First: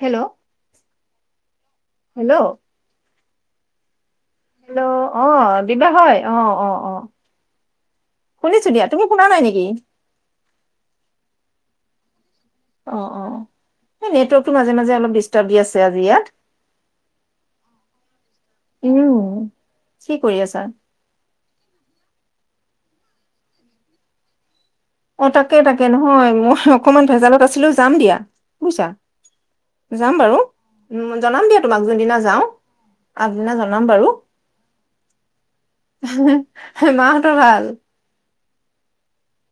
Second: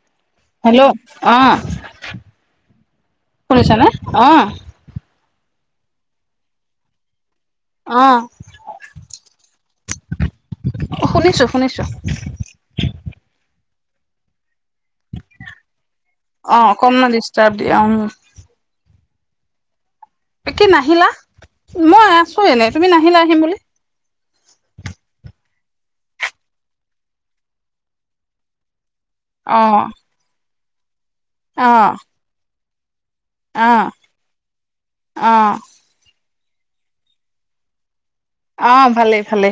Hello hello অ hello শুনিছা নে? অহ? হেল্ল' অ দিবা হয় অ অ অ। অ শুনিছো দিয়া তুমি শুনা নাই নেকি? শুনিছো শুনিছো। অ অ সেই নেটৱৰ্ক অঁ কম দিচষ্টাৰ দিয় অঁ উম কি কৰি আছা একে নাহিলা মই আছো এনে তুমি নাহিলা আহিম বুলি অ তাকে তাকে নহয় মই অকমান ভেজালত আছিলো যাম দিয়া বুজিছা অ যাম বাৰু উ জনাম দিয়া অ তোমাক যোনদিনা যাওঁ আপুনাক অ জনাম বাৰু অ মাহঁতৰ ভাল অঁ ভালেই ভালে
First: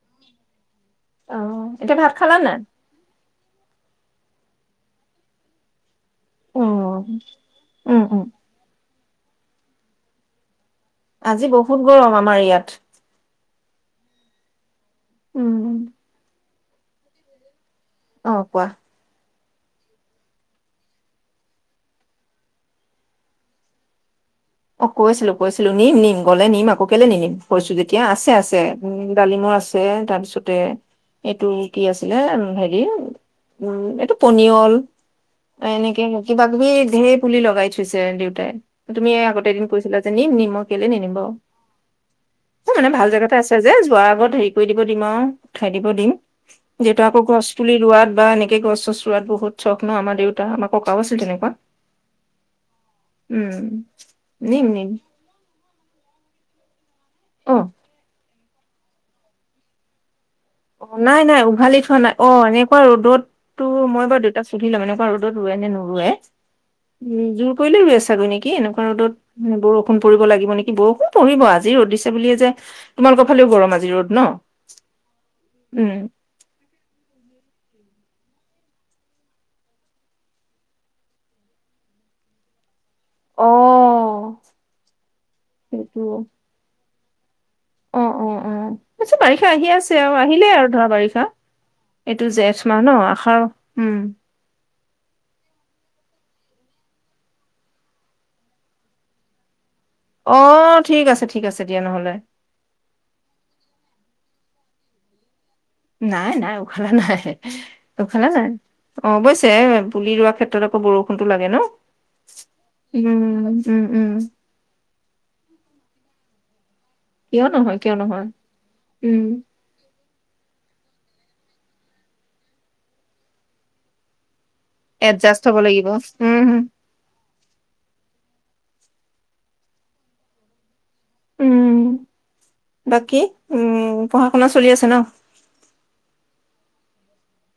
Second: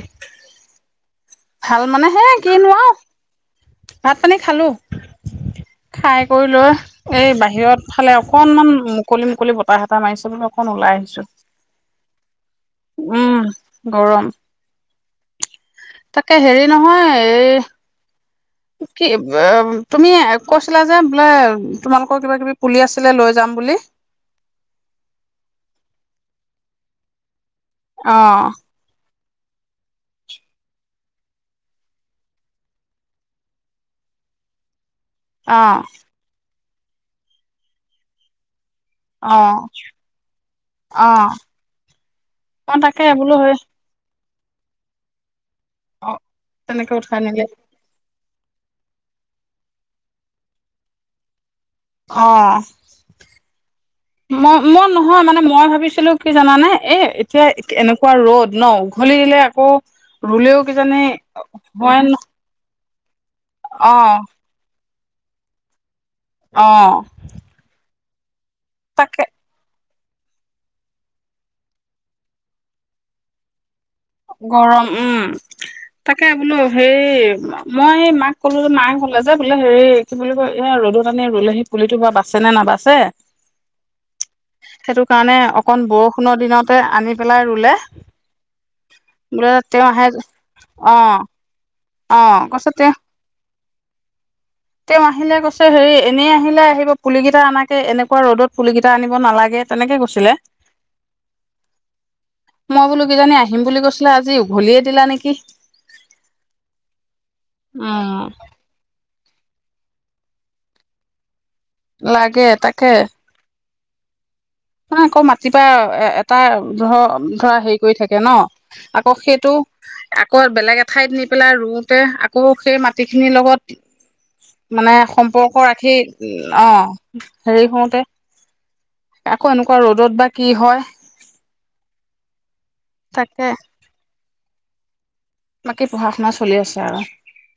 অ ভাল এতিয়া মানে ভাত হে খালা নাই কিনোৱা ভাত পানী খালো খাই কৰি অ লৈ এই বাহিৰত উম ফালে উম অকনমান মুকলি বতাহ এটা মাৰিছে বোলো অকন ওলাই আহিছো আজি বহুত গৰম আমাৰ ইয়াত উম গৰম উম তাকে হেৰি নহয় এ অঁ কোৱা এ তুমি কৈছিলা যে বোলে তোমালোকৰ কিবা কিবি পুলি আছিলে লৈ যাম বুলি অঁ কৈ আছিলো কৈছিলো নিম নিম গ'লে নিম আকৌ কেলে নি নিম এতিয়া আছে অ', আছে উম ডালিমৰ আছে তাৰপিছতে এইটো কি আছিলে হেৰি উম এইটো পনিয়ল অ', এনেকৈ কিবা তি ঢেৰ পুলি লগাই থৈছে দেউতাই তুমি আগ অ', গৈছিলে কৈছিলা যে নিম নিম কেলে নিনিম বাও অ', অ', মানে তাকে ভাল বোলো জেগাতেটা হয় আছে যে যোৱাৰ আগত হেৰি হ কৰি দিব দিম উ খাই দিব দিম অ', তেনেকে যিহেতু উঠাই আকৌ নিলে গছ তুলি ৰোৱাত বা এনে গছ চছ ৰোৱাত বহুত চখ ন আমাৰ দেউতা আমাৰ ককাও আছিল তেনেকুৱা অ', উম মই নিম মই নিম নহয় মানে মই মই ভাবিছিলো কি জানে এ এতিয়া অ এনেকুৱা ৰ'দ ন উঘালি দিলে আকৌ ৰুলেও অ কিজানি নাই নাই উঘালি থোৱা হয় ন নাই অ এনে ৰ'দত তো মই অ', বাৰ দেউতাসুধি লম এনে কোৱা আৰু ত ৰোৱে নে নোৰোৱে অ', উম জোৰ কৰিলে গৈ আছে চাগু কি এনেকুৱা ৰ'দত তাকে ব খুন পৰিব লাগিব নেকি বৰুখুণ পৰিব আজি ৰ'দ দিছে বুলিয়ে যে তোমালোকৰ ফালেও গৰম আজি ৰ'দ ন গৰম উম উম। তাকে বোলো সেই মই মাক ক'লো যে মায়ে হলে যে বোলে হেৰি কি বুলি কয় এ ৰ'দত আনি ৰুলেহি পুলি থবা বাচছে নে নাবাচ অ'। সেইটো কাৰণে অকণ সেইটো বৰষুণৰ দিনতে আনি পেলাই ৰুলে অ অ অ আচছা বোলে বাৰিষা আহি তেওঁ আছে আহে আৰু আহিলে আৰু ধৰা অ বাৰিষা অ এইটো জেঠ কৈছে মাহ তেওঁ ন আহাৰ উম তেওঁ আহিলে কৈছে হেৰি এনেই আহিলে আহিব পুল কেইটা আনাকে এনেকুৱা ৰ'দত পুলুলি কেইটা আনিব নালাগে তেনেকে গৈছিলে অ' ঠিক আছে ঠিক আছে দিয়া নহ'লে মই বোলো কিজানি আহিম বুলি কৈছিলে আজি যি উঘলিয়ে দিলা নেকি নাই নাই উঘালা নাই উম উঘালা নাই অ অৱশ্যে পুলি ৰোৱা ক্ষেত্ৰত আকৌ বৰষুণ টো লাগে ন লাগে তাকে উম উম উম নহ আকৌ মাতিপা এ তাৰ ধৰ কিয় ধৰা হেৰি নহয় কৰি কিয় থাকে নহয় ন আকৌ উম সেইটো আকৌ বেলেগ এঠাইত নি পেলাই ৰোওঁতে আকৌ সেই মাটিখিনিৰ লগত মানে এডজাষ্ট হব সম্পৰ্ক লাগিব ৰাখি উম অ হেৰি হওঁতে আকৌ এনেকুৱা ৰ'দত বা কি হয় উম বাকী তাকে উম পঢ়া শুনা চলি আছে ন বাকী পঢ়া শুনা চলি আছে আৰু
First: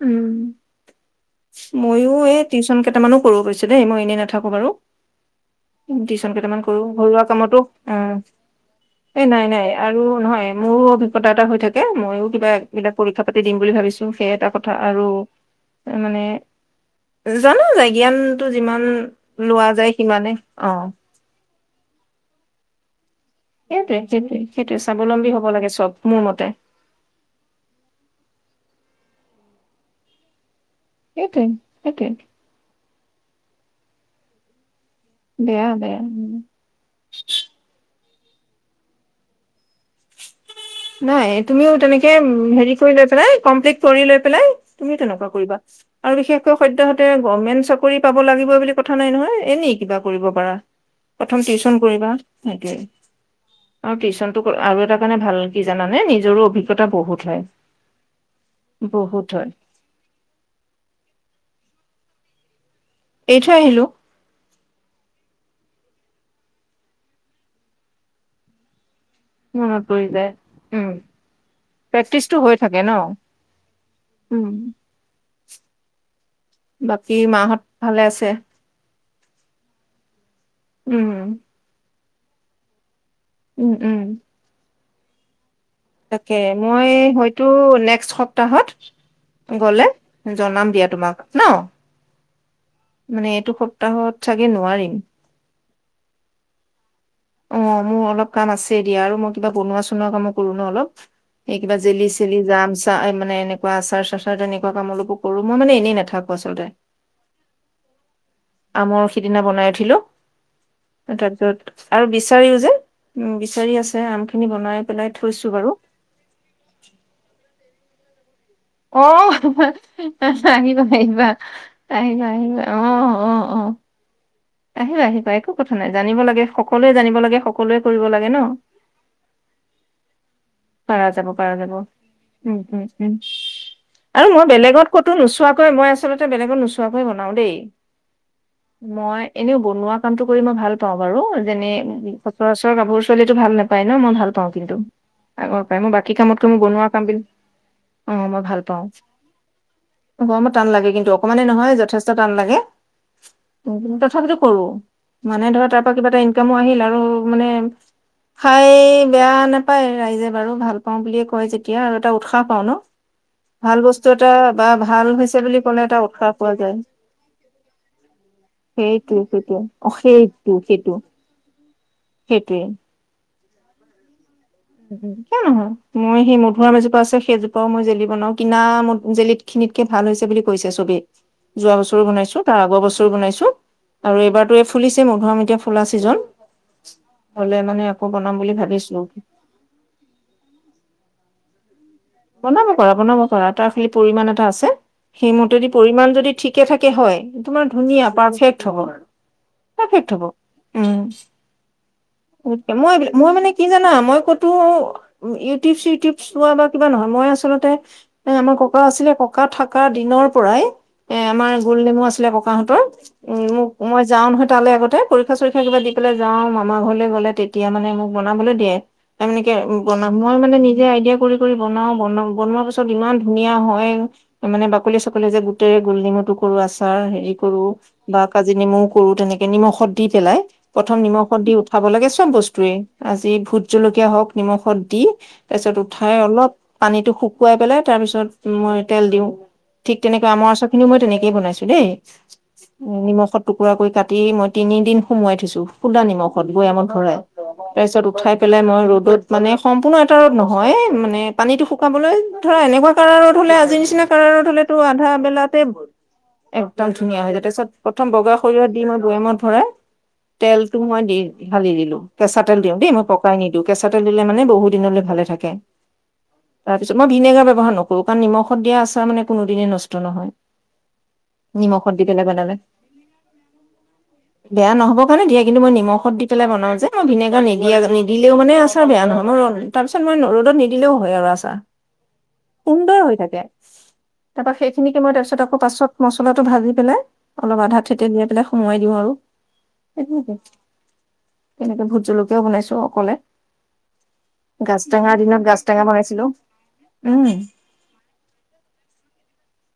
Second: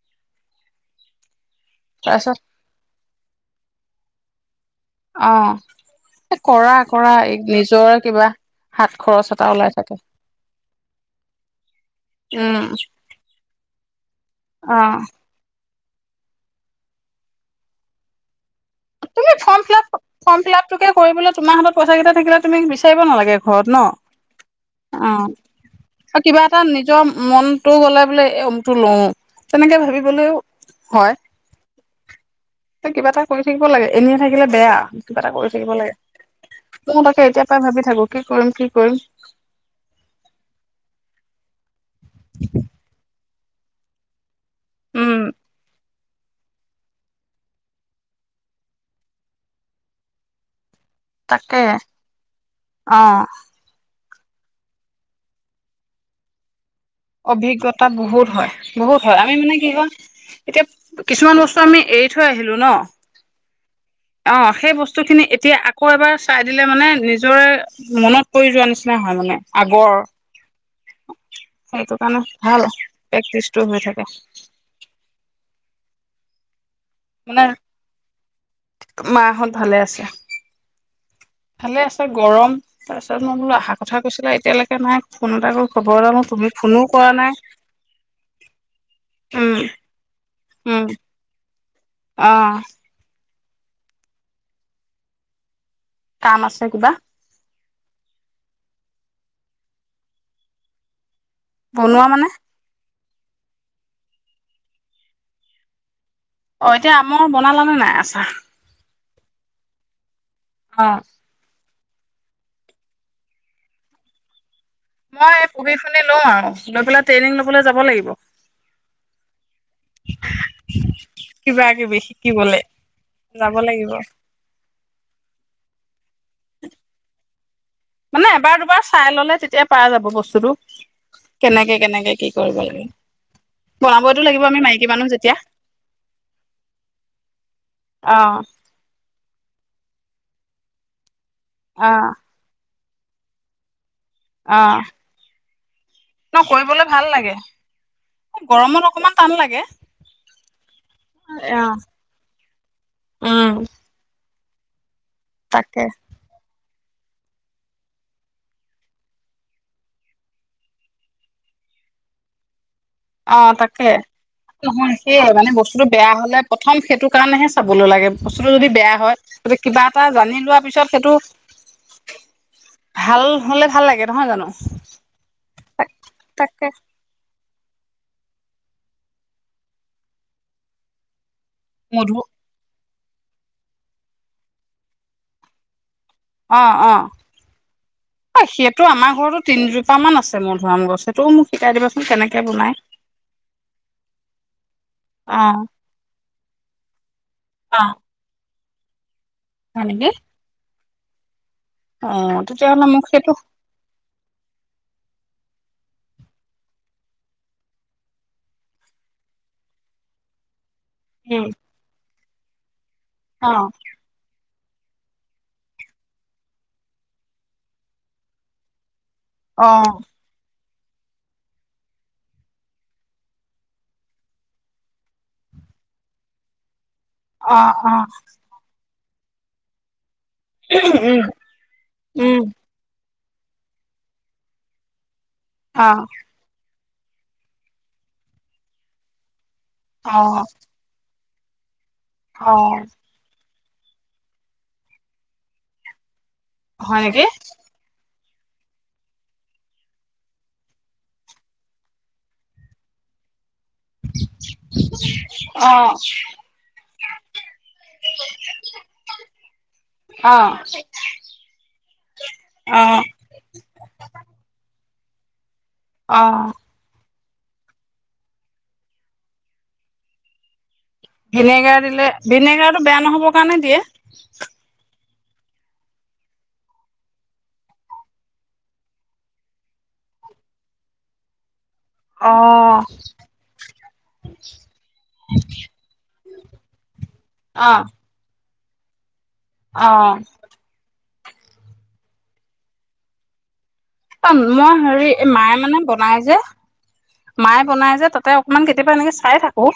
উম ময়ো তাৰপিছত এই টিউশচন কেইটামানো কৰো গৈছো দেই মই এনে নাথাকো বাৰু অ টিউচন কেইটামান কৰা কৰো কৰা ঘৰুৱা কামতো অ নিজৰে কিবা হাত এ খৰচ নাই এটা নাই ওলাই থাকে আৰু নহয় মোৰো অভিজ্ঞতা এটা হৈ থাকে ময়ো উম কিবাবিলাক পৰীক্ষা পাতি দিম বুলি ভাবিছো সেই এটা কথা কথা অ আৰু মানে জানো যায় জ্ঞানতো তুমি ফৰ্ম ফিলাপ ফৰ্ম অ ফিলাপটোকে কৰিবলৈ তোমাৰ হাতত পইচাকেইটা থাকিলে তুমি বিচাৰিব নালাগে ঘৰত ন সেইটোৱে সেইটোৱে সেইটোৱে স্বাৱলম্বী হব লাগে চব মোৰ অ মতে কিবা এটা নিজৰ মনতটো গলে বোলে ত লো তেনেকে ভাবিবলৈও সেইটোৱেই সেইটোৱেই ত কিবা এটা কৰি থাকিব লাগে এনেই থাকিলে বেয়া কিবা এটা কৰি বেয়া থাকিব বেয়া উম। লাগে মই তাকে এতিয়া পৰাই ভাবি থাকো কি কৰিম কি কৰিম নাই তুমিও তেনেকে হেৰি কৰি লৈ পেলাই কমপ্লিট কৰি লৈ পেলাই তুমিও উম তেনেকুৱা কৰিবা আৰু বিশেষকৈ সদ্যহতে গভমেণ্ট চাকৰি পাব লাগিব বুলি কথা নাই নহয় এনেই কিবা কৰিব পাৰা প্ৰথম তাকে টিউচন কৰিবা সেইটোৱেই অ আৰু টিউচ নটো আৰু এটাৰ কাৰণে ভাল কি জানানে নিজৰো অভিজ্ঞ অভিজ্ঞতা বহুত হয় বহুত হয় আমি মানে কি হয় এতিয়া কিছুমান বস্তু আমি এৰি থৈ আহিলোঁ ন এৰি থৈ আহিলো অ সেই বস্তু খিনি এতিয়া আকৌ এবাৰ চাই দিলে মানে নিজৰে মনত পৰি যোৱা নিচি না হয় মানে মনত আগৰ পৰি যায় উম সেইটো কাৰণে প্ৰেক্টিচটো হৈ ভাল থাকে আৰু ন প্ৰেক্টিচটো হৈ থাকে উম বাকী মানে মাহত ভালে আছে মা হত ভালে আছে উম এ গৰম তাৰপিছ মই বোলো অহা উম কথা উম কৈছিলে এতিয়ালৈকে নাই ফোন এটাও তাকে মই হয়তো নেক্সট সপ্তাহত উম গলে জনাম দিয়া তোমাক ন আহ মানে এইটো সপ্তাহত চাগে নোৱাৰিম কাম আছে কিবা অ মোৰ অলপ কাম আছে এতিয়া আৰু মই কিবা বনোৱা চনোৱা কামো কৰো ন অলপ সেই কিবা জেলি বনোৱা মানে চেলি জাম চা মানে এনেকুৱা আচাৰ চাচাৰ তেনেকুৱা কাম অলপো কৰো মই মানে এনেই নাথাকো আচলতে অ এতিয়া আমৰ বনালানে নাই আচাৰ আমৰ সিদিনা বনাই উঠিলো। অ তাৰপিছত আৰু বিচাৰিও যে উ', বিচাৰি আছে, আম খিনি বনাই পেলাই মই থৈছো বাৰু পঢ়ি শুনি লও আৰু লৈ পেলাই ট্ৰেইনিং লবলৈ যাব লাগিব। অ', আহ', কিবা কিবি আহিবা-আহিবা-আহিবা-আহিবা শিকিবলে যাব আহ-আহ-আহ, লাগিব আহিবা-আহিবা একো কথা নাই জানিব লাগে, সকলোৱে জানিব লাগে। সকলোৱে কৰিব মানে লাগে ন এবাৰ দুবাৰ চাই ললে তেতিয়া পাৰা যাব বস্তুটো। পাৰা যাব পাৰা যাব কেনেকে উ', কেনেকে কি কৰিব লাগে উম', বনাবতো আৰু লাগিব মই আমি বেলেগত মাইকী মানুহ কতো যেতিয়া নোচোৱাকৈ মই আচলতে বেলেগত নোচোৱাকৈয় বনাও দেই অ মই এনে বনোৱা কামটো কৰি মই ভাল পাওঁ বাৰু। যেনে অ চ ৰ গভৰু ছোৱালীো ভাল নাপায়। ন মই ভাল পাওঁ অ কিন্তু। আগৰ পৰাই তাই ন বাকিকামত কিনো কৰিবলৈ বনুৱা ভাল কামত লাগে অ', ভাল পাওঁ, গৰমত অকমান টান লাগে মই বৰ টান লাগে অকন মানই অ নহয় যথেষ্ট টান লাগে। উম কৰো মানে ধৰা তাৰ তাকে পৰা কিবা এটা ইনকামো আহিল আৰু। আৰু মানে খাই বেয়া নাপায় ৰাইজে। বাৰু ভাল পাও বুলিয়ে কয় যেতিয়া আৰু এটা উৎসাহ পাও ন। অ', ভাল তাকে বস্তু এটা বা নহয় ভাল সেয়াই হৈছে মানে বুলি ক'লে বস্তুটো এটা বেয়া উৎসাহ হ'লে পোৱা প্ৰথম যায় সেইটো কাৰণেহে চাবলৈ লাগে। বস্তুটো যদি বেয়া হয় সেইটোৱে সেইটোৱে কিবা অ এটা জানি সেইটো লোৱা পিছত সেইটো সেইটোৱে ভাল। হ'লে ভাল লাগে নহয় জানো। কিয় নহয় মই সেই তাকে মধুৰিয়াম এজোপা আছে সেইজোপাও মই যে বনাও কিনা ম জেলিত খিনিতকে ভাল হৈছে বুলি কৈছে ছবি যোৱা বছৰো মধু বনাইছো। তাৰ আগৰ বছৰ বনাইছো আৰু এইবাৰতো এই ফুলিছে মধুৰিআম এয়া ফুল আছে। চিজন অ অ হলে মানে আকৌ বনাম বুলি ভাবিছো। তিনিজোপা মান আছে মোৰ অধুৰিআম গছ সেইটোও মোক শিকাই দিব বনাব পাৰা বনাব পাৰা তাৰ খালি পৰিমণ এটা আছে অ সেইমতেদি পৰিমাণ যদি ঠিক থিকে থাকে হয়। তোমাৰ ধুনীয়া পাৰফে ব [unintelligible] ন নেকি। উম', অ তেতিয়াহ'লে মই মোক মই সেইটো মানে কি জানা মই কতো টপছ ই টিপছ হোৱা বা কিবা নহয় মই আচলতে এ আমাৰ ককা আছিলে ককা থকা দিনৰ পৰাই এ উম আমাৰ গোল নেমু আছিলে ককাহঁতৰ উম অ মোক মই যাওঁ নহ তালে আগতে পৰীক্ষা চৰীক্ষা কিবা দি পেলাই যাও মামা ঘৰলৈ গ'লে তেতিয়া মানে মোক বনাবলৈ দিয়ে ত মেকে অ বনাম মই মানে নি আইিয়া কৰি বনাও ব বনোৱা পিছত ইমান ধুনীয়া হয় মানে বাকলি চাকলি যে গোটতেৰে গোল নমু টো কৰো আছে াৰ হেৰি কৰো অ অ বা কাজি নিমুখ কৰো তেনেকে নিমখত দি পেলাই প্ৰথম উম নিমখত দি উঠাব লাগে চম উম বস্তুৱয়ে আজি ভোট জলকীয়া হওক নিমখত দি তাৰপিছত অ উঠাই অলপ পানীটো শুকুৱাই পেলাই তাৰ পিছত মই তেল দিওঁ ঠিক অ তেনেক আমাৰ আচ খি মই তেনে েই বনাইছো দেই অ উ নিমখত টুকুৰা কৰি কাটি মই তিনিদিন সোমোৱাই থৈছো খুলা নিমখ সত গৈ আমত হয় ভৰাই নেকি তাৰপিছত উঠাই পেলাই মই ৰ'দত মানে সম্পূৰ্ণ এটা ৰ'দ নহয় মানে পানীতটো শুকাবলৈ ধৰা এনেকুৱা কাৰণ হলে আজি নিচিনা কাৰত হলে তো আধা বেলাতে অ এক্দম ধুনীয়া হৈ য তাৰিছত প্ৰথম বগা সৰিয়হ দি মই বৈয়ামত ভৰাই অ তেলতটো মই দি হালি দিলো কেঁচা তেল দিওঁ অ দেই মই পকাই নিদিওঁ কেঁচা তেল দিলে মানে বহুত দিনলৈ ভালে থাকে আহ তাৰপিছত মই ভিনেগাৰ ব্যৱহাৰ নকৰো কাৰণ নিমখত দিয়া আচাৰ মানে কোনোদিনে নষ্ট নহয় ভিনেগাৰ নিমখত দি দিলে পেলাই বনালে ভিনেগাৰটো বেয়া নহ'ব কাৰণে দিয়ে হয়ে দিয়া কিন্তু মই নিমখ দি পেলাই বনাওঁ যে মই ভিনেগাৰ নিদিয় নিদিলে মে আচাৰ বে নহ মই তাৰপিছ মই ৰ'দত নি দিলেও হয় আৰু আছা অ সুন্দৰ হৈ থাকে তাৰপা সেইখিনিকে মই তাৰ পিছত আকৌ পাছত মছলাটো ভাজি পেলাই অলপ অ আধা থেতে দিয়াই পেলাই সোমোৱাই দিওঁ আৰু অ এবক এনেকে ভোট জলকীয়াও বনাইছো অকলে মই গাজ হেৰি টেঙাৰ দিনত মায়ে গাজ ম টেঙা [unintelligible] বনাই বনাইছিলোঁ যে। উম মায়ে বনাই যে তাতে অকমান কেতিয়াবা এনেকে চাই থাকো।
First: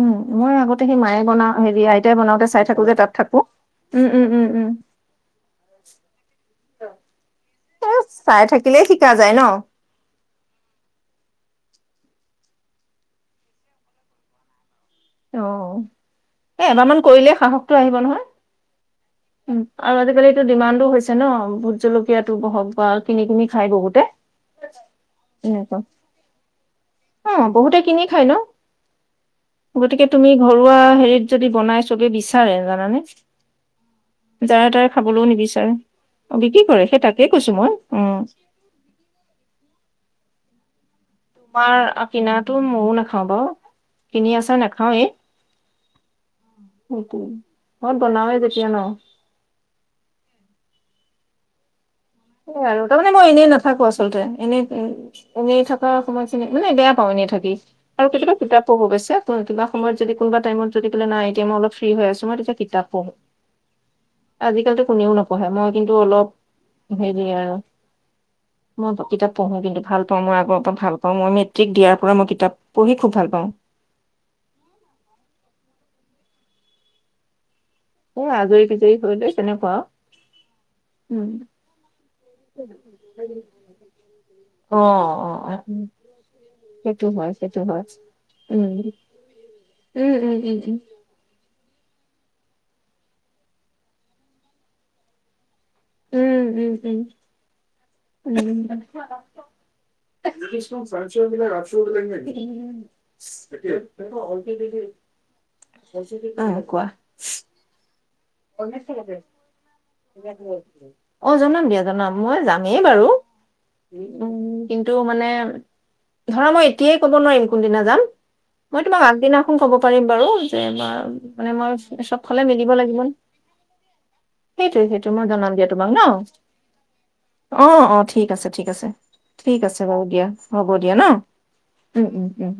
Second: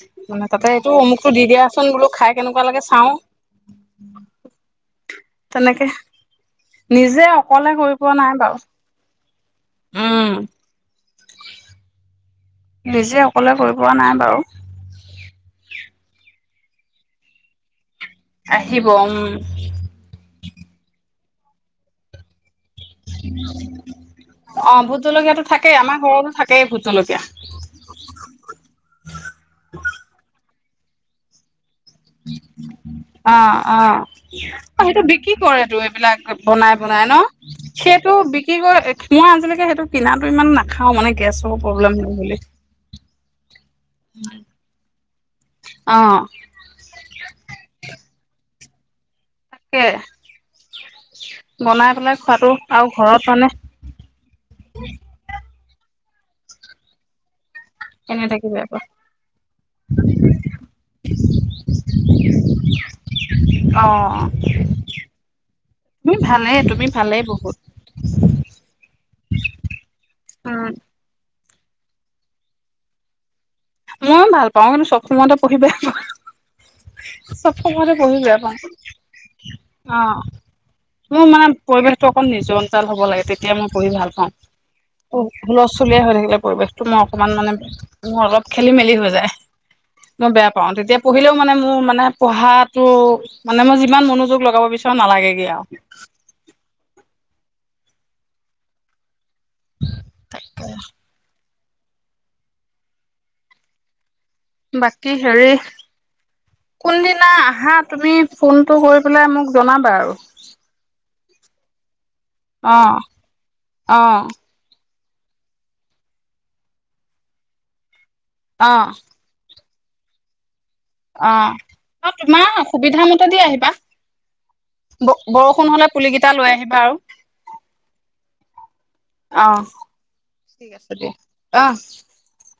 উম মানে মই তাতে আগতে এইটো সেই মায়ে অমুকটো দি বনাওঁ--হেৰি দিয়াচোন বোলো আইতাই খাই বনাওতে কেনেকুৱা চাই লাগে থাকো যে চাও তাত থাকো। উম-উম-উম-উম তেনেকে নিজে অকলে এ কৰি পোৱা নাই চাই বাৰু থাকিলে শিকা যায় ন? উম নিজে সকোৱলে কৰি পোৱা নাই বাৰু। অ এ এবাৰমান কৰিলে সাহসটো আহিব নহয়। আহিব, উম। টো ডিমাণ্ডো হৈছে ন? ভোট জলকীয়াাতো বহক অ ভোট জলকীয়াাতটো থাকেই, এনেকুৱা। আমাৰ ঘৰতো থাকেই ভোট জলকীয়া। অ', বহুতে কিনি খাই ন গতিকে তুমি ঘৰুৱা হেৰিত যদি বনাইছ অ-অ অ যাৰে তাৰে সেইটো খাবলৈও বিক্ৰী কৰে নিবিচাৰে তো এইবিলাক অ', বিক্ৰী কৰে সেই বনাই-বনাই ন? তাকেই কৈছো মই সেইটো উম। বিক্ৰী কৰে মই আজিলৈকে সেইটো কিনাটো ইমান নাই খাওঁ মানে গেছৰ প্ৰব্লেম তোমাৰ হয় বুলি কিনা ময়ো নাখাও বাৰু, কিনি আছাৰ নাখাও এই। অ সেইটো, ঘৰত বনাওৱে যদি ন [unintelligible] তাকে। বনাই পেলাই খোৱাটো সেইয় আৰু, তাৰমানে ঘৰত মই এনেই মানে নাথাকো আচলতে। এনেই-এনেই থাকো সময়খিনি মানে বেয়া পাওঁ, এনে থকি। আৰু এনে কেতিয়াবা থাকি কিতাপ বেয়া পঢ়ো অবইছে, [unintelligible] কিবা সময়ত যদি কোনোবা টাইমত যদি নাই এতিয়া মই অলপ ফ্ৰী হৈ আছো, মই তেতিয়া কিতাপ পঢ়ো। পাওঁ অ আজ কালো কোনেও নপঢ়ে মই কিন্ত তুমি অলপ ভালেই তুমি সেই ভালেই দে আৰু। বহুত কিতাপ পঢ়ো কিন্তু, ভাল পাওঁ মই আগৰ উম ওপৰত ভাল পাওঁ মই মেট্ৰিক দিয়াৰ পৰা মই কিতাপ পঢ়ি খুব ভাল পাওঁ। ময়ো ভাল পাওঁ, কিন্তু চব সময়তে পঢ়িব চবকতে পঢ়ি এ বেয়া পাওঁ। আজৰি বিজৰি হৈ লৈ তেনেকুৱা আৰু। অ মোৰ উম মানে পৰিৱেশটো অকণ নিজৰ নিজান হব লাগে, তেতিয়া মই পঢ়ি ভাল পাওঁ। অ অ অ হুলস্থস্থুলীয়া হৈ থাকিলে পৰিৱেশটো মই সেইটো অকণমান হয় মানে সেইটো হয় মোৰ অলপ খেলি উম মেলি হৈ যায়। উম মই উম বেয়া উম পাও, উম তেতিয়া পঢ়িলেও মানে মোৰ মানে পঢ়া টো, মানে মই যিমান মনোযোগ লগাব বিচাৰো নালাগেগে আৰু। উম-উম। উ, উ। [unintelligible] চ [unintelligible] বাকী হেৰি কোৱা কোনদিনা আহা তুমি। ফোনটো কৰি পেলাই মোক জনাবা আৰু অ জনাম দিয়া জনাম। মই অ যামেই বাৰু অ উ কি। টো মানে ধৰা মই এতিয়াই ক'ব নোৱাৰিম কোনদিনা যাম। মই অ তোমাক আগদিনা ক'ব পাৰিম বাৰু। মই অ মানে মই অ চব ফালে তোমাৰ মিলিব সুবিধা লাগিব। মতে দি আহিবা সেইটোৱে ব সেইটো মই জনাম বৰষুণ দিয়া হলে তোমাক ন পুলি কেইটা লৈ আহিবা আৰু অ অ ঠিক আছে ঠিক আছে অ ঠিক আছে বাৰু দিয়া হ'ব ঠিক আছে দিয়া ন অ উম উম উম।